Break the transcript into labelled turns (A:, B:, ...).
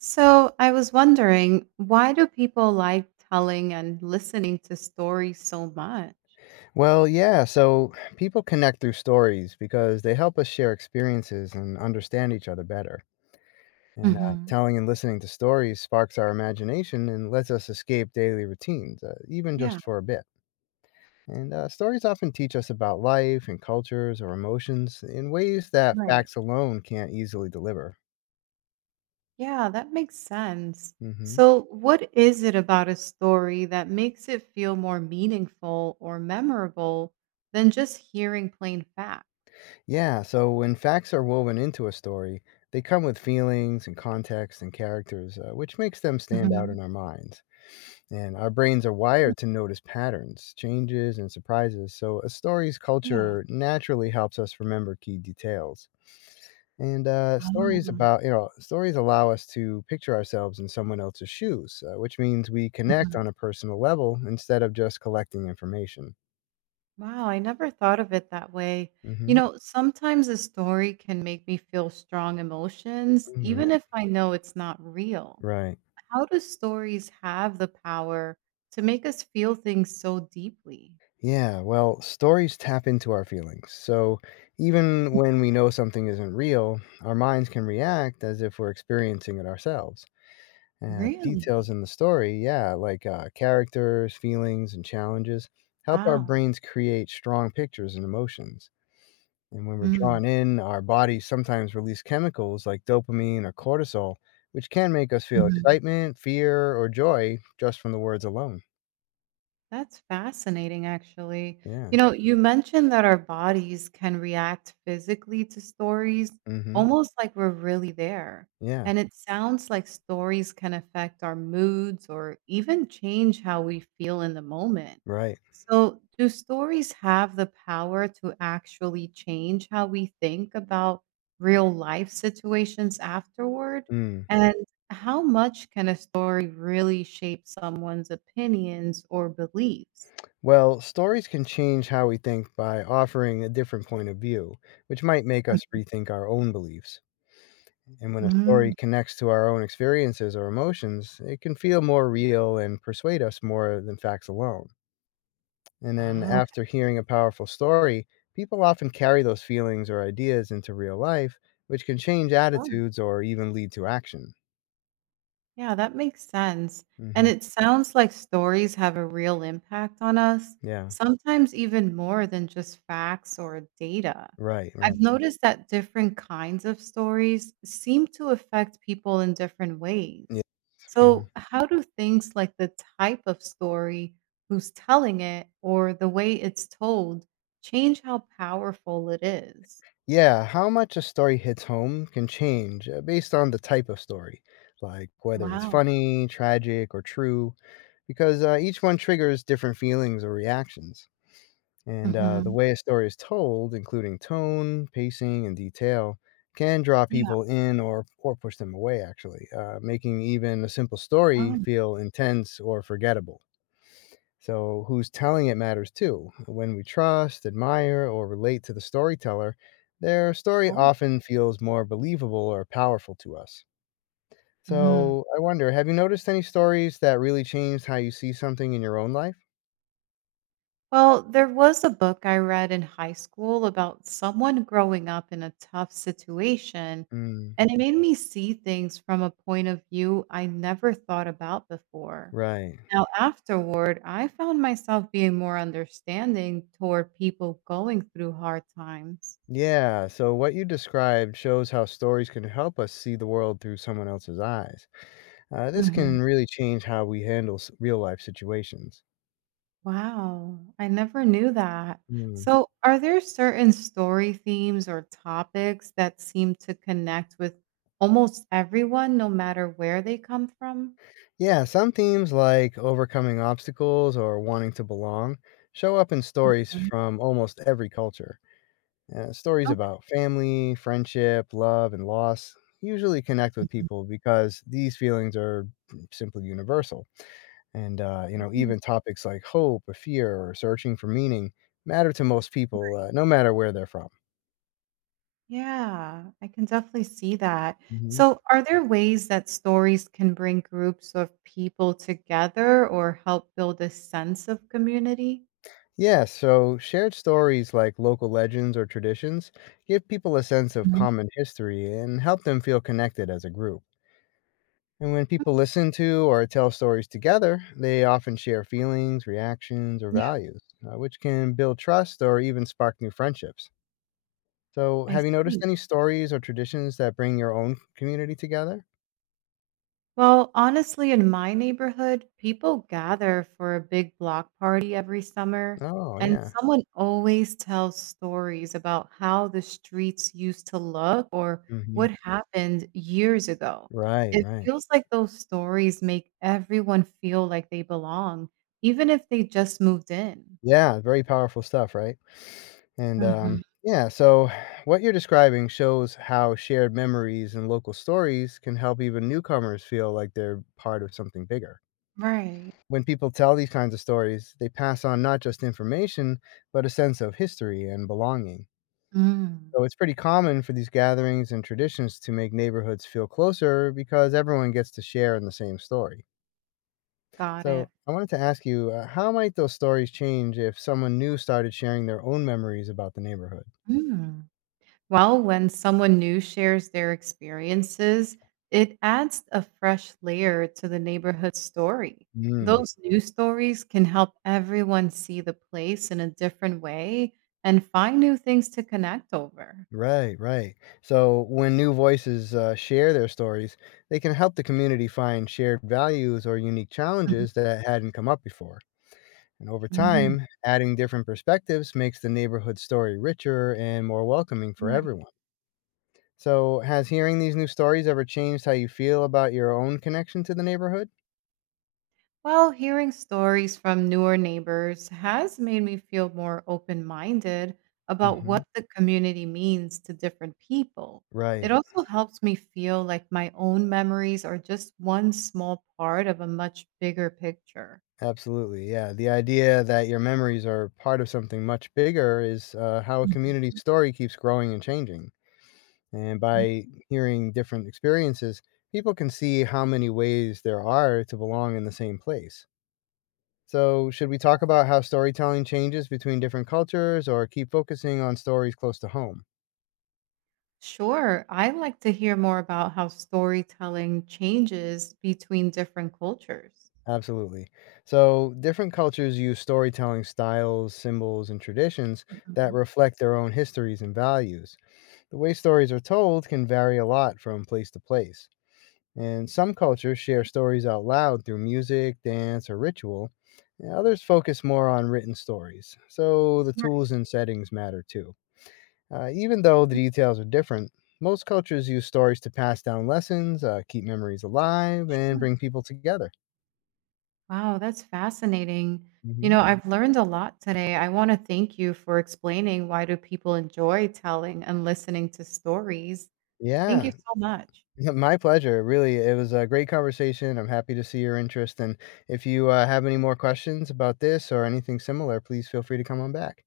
A: So I was wondering, why do people like telling and listening to stories so much?
B: Well, yeah, so people connect through stories because they help us share experiences and understand each other better. And
A: Hmm.
B: Telling and listening to stories sparks our imagination and lets us escape daily routines, even
A: Yeah,
B: just for a bit. And Stories often teach us about life and cultures or emotions in ways that
A: right.
B: facts alone can't easily deliver.
A: Yeah, that makes sense.
B: hmm
A: So, what is it about a story that makes it feel more meaningful or memorable than just hearing plain facts?
B: Yeah, so when facts are woven into a story, they come with feelings and context and characters, which makes them stand out
A: Hmm.
B: in our minds. And our brains are wired to notice patterns, changes, and surprises, so a story's
A: Yeah.
B: culture naturally helps us remember key details. And stories about, you know, Stories allow us to picture ourselves in someone else's shoes, which means we connect
A: Oh.
B: on a personal level instead of just collecting information.
A: Wow, I never thought of it that way. You
B: hmm
A: know, sometimes a story can make me feel strong emotions, even
B: yeah.
A: if I know it's not real.
B: Right.
A: How do stories have the power to make us feel things so deeply?
B: Yeah. Well, stories tap into our feelings. So even when we know something isn't real, our minds can react as if we're experiencing it ourselves. And the
A: Really?
B: details in the story, yeah, like, characters, feelings, and challenges help our
A: Wow.
B: brains create strong pictures and emotions. And when we're
A: Mm.
B: drawn in, our bodies sometimes release chemicals like dopamine or cortisol, which can make us feel excitement, fear, or joy just from the words alone.
A: That's fascinating, actually.
B: Yeah.
A: You know, you mentioned that our bodies can react physically to stories
B: Mhm.
A: almost like we're really there.
B: Yeah.
A: And it sounds like stories can affect our moods or even change how we feel in the moment.
B: Right.
A: So, do stories have the power to actually change how we think about real life situations afterward?
B: Mm.
A: How much can a story really shape someone's opinions or beliefs?
B: Well, stories can change how we think by offering a different point of view, which might make us rethink our own beliefs. And when a
A: Mm.
B: story connects to our own experiences or emotions, it can feel more real and persuade us more than facts alone. And then
A: Oh,
B: after hearing a powerful story, people often carry those feelings or ideas into real life, which can change
A: okay.
B: attitudes or even lead to action.
A: Yeah, that makes sense. And
B: hmm
A: it sounds like stories have a real impact on us,
B: Yeah,
A: sometimes even more than just facts or data.
B: right, right.
A: I've noticed that different kinds of stories seem to affect people in different
B: Yeah.
A: ways.
B: hmm
A: So, how do things like the type of story, who's telling it, or the way it's told change how powerful it is?
B: Yeah, how much a story hits home can change based on the type of story, like whether it's
A: Wow.
B: funny, tragic, or true, because each one triggers different feelings or reactions. And The
A: Hmm.
B: way a story is told, including tone, pacing, and detail, can draw
A: Yeah.
B: people in or push them away, actually, making even a simple story
A: Oh,
B: feel intense or forgettable. So, who's telling it matters too. When we trust, admire, or relate to the storyteller, their story
A: sure.
B: often feels more believable or powerful to us.
A: Mhm.
B: So, I wonder, have you noticed any stories that really changed how you see something in your own life?
A: Well, there was a book I read in high school about someone growing up in a tough situation,
B: Mm,
A: and it made me see things from a point of view I never thought about before.
B: right.
A: Now, afterward, I found myself being more understanding toward people going through hard times.
B: Yeah, so what you described shows how stories can help us see the world through someone else's eyes. This
A: Mhm.
B: can really change how we handle real life situations.
A: Wow, I never knew that.
B: Hmm.
A: So, are there certain story themes or topics that seem to connect with almost everyone, no matter where they come from?
B: Yeah, some themes like overcoming obstacles or wanting to belong show up in stories
A: Mhm.
B: from almost every culture. Stories about
A: Okay.
B: family, friendship, love, and loss usually connect with
A: Mhm.
B: people because these feelings are simply universal.
A: Mm.
B: Even topics like hope or fear or searching for meaning matter to most people, no matter where they're from.
A: Yeah, I can definitely see that.
B: hmm
A: So, are there ways that stories can bring groups of people together or help build a sense of community?
B: Yeah, so shared stories like local legends or traditions give people a sense of
A: Mhm.
B: common history and help them feel connected as a group. And when people listen to or tell stories together, they often share feelings, reactions, or
A: Yeah,
B: values, which can build trust or even spark new friendships. So,
A: I
B: have you noticed
A: see.
B: any stories or traditions that bring your own community together?
A: Well, honestly, in my neighborhood, people gather for a big block party every summer,
B: Oh,
A: and
B: yeah.
A: someone always tells stories about how the streets used to look or what
B: Mhm.
A: happened years ago.
B: Right,
A: It
B: right.
A: feels like those stories make everyone feel like they belong, even if they just moved in.
B: Yeah, very powerful stuff, right?
A: Mhm.
B: Yeah, so what you're describing shows how shared memories and local stories can help even newcomers feel like they're part of something bigger.
A: Right.
B: When people tell these kinds of stories, they pass on not just information, but a sense of history and belonging.
A: Mm,
B: So it's pretty common for these gatherings and traditions to make neighborhoods feel closer because everyone gets to share in the same story.
A: got it.
B: So I wanted to ask you, how might those stories change if someone new started sharing their own memories about the neighborhood?
A: Mm. Well, when someone new shares their experiences, it adds a fresh layer to the neighborhood story.
B: Mm,
A: Those new stories can help everyone see the place in a different way and find new things to connect over.
B: right, right. So when new voices share their stories, they can help the community find shared values or unique
A: Mhm.
B: challenges that hadn't come up before. And over
A: Mm, Mm.
B: time, adding different perspectives makes the neighborhood story richer and more welcoming for
A: Right.
B: everyone. So, has hearing these new stories ever changed how you feel about your own connection to the neighborhood?
A: Well, hearing stories from newer neighbors has made me feel more open minded about
B: hmm
A: what the community means to different people. It
B: Right.
A: also helps me feel like my own memories are just one small part of a much bigger picture.
B: Absolutely, yeah, the idea that your memories are part of something much bigger is, how a community
A: Mhm.
B: story keeps growing and changing, and
A: Yeah.
B: by hearing different experiences, people can see how many ways there are to belong in the same place. So, should we talk about how storytelling changes between different cultures or keep focusing on stories close to home?
A: Sure, I'd like to hear more about how storytelling changes between different cultures.
B: Absolutely. So, different cultures use storytelling styles, symbols, and traditions that
A: Mhm.
B: reflect their own histories and values. The way stories are told can vary a lot from place to place, and some cultures share stories out loud through music, dance, or ritual, and others focus more on written stories, so the tools and settings matter too. Even though the details are different, most cultures use stories to pass down lessons, keep memories alive, and
A: Sure.
B: bring people together.
A: Wow, that's fascinating. You know,
B: hmm
A: I've learned a lot today. I want to thank you for explaining why do people enjoy telling and listening to stories. Thank you
B: Yeah,
A: so much.
B: yeah, my pleasure. Really, it was a great conversation. I'm happy to see your interest. And if you have any more questions about this or anything similar, please feel free to come on back.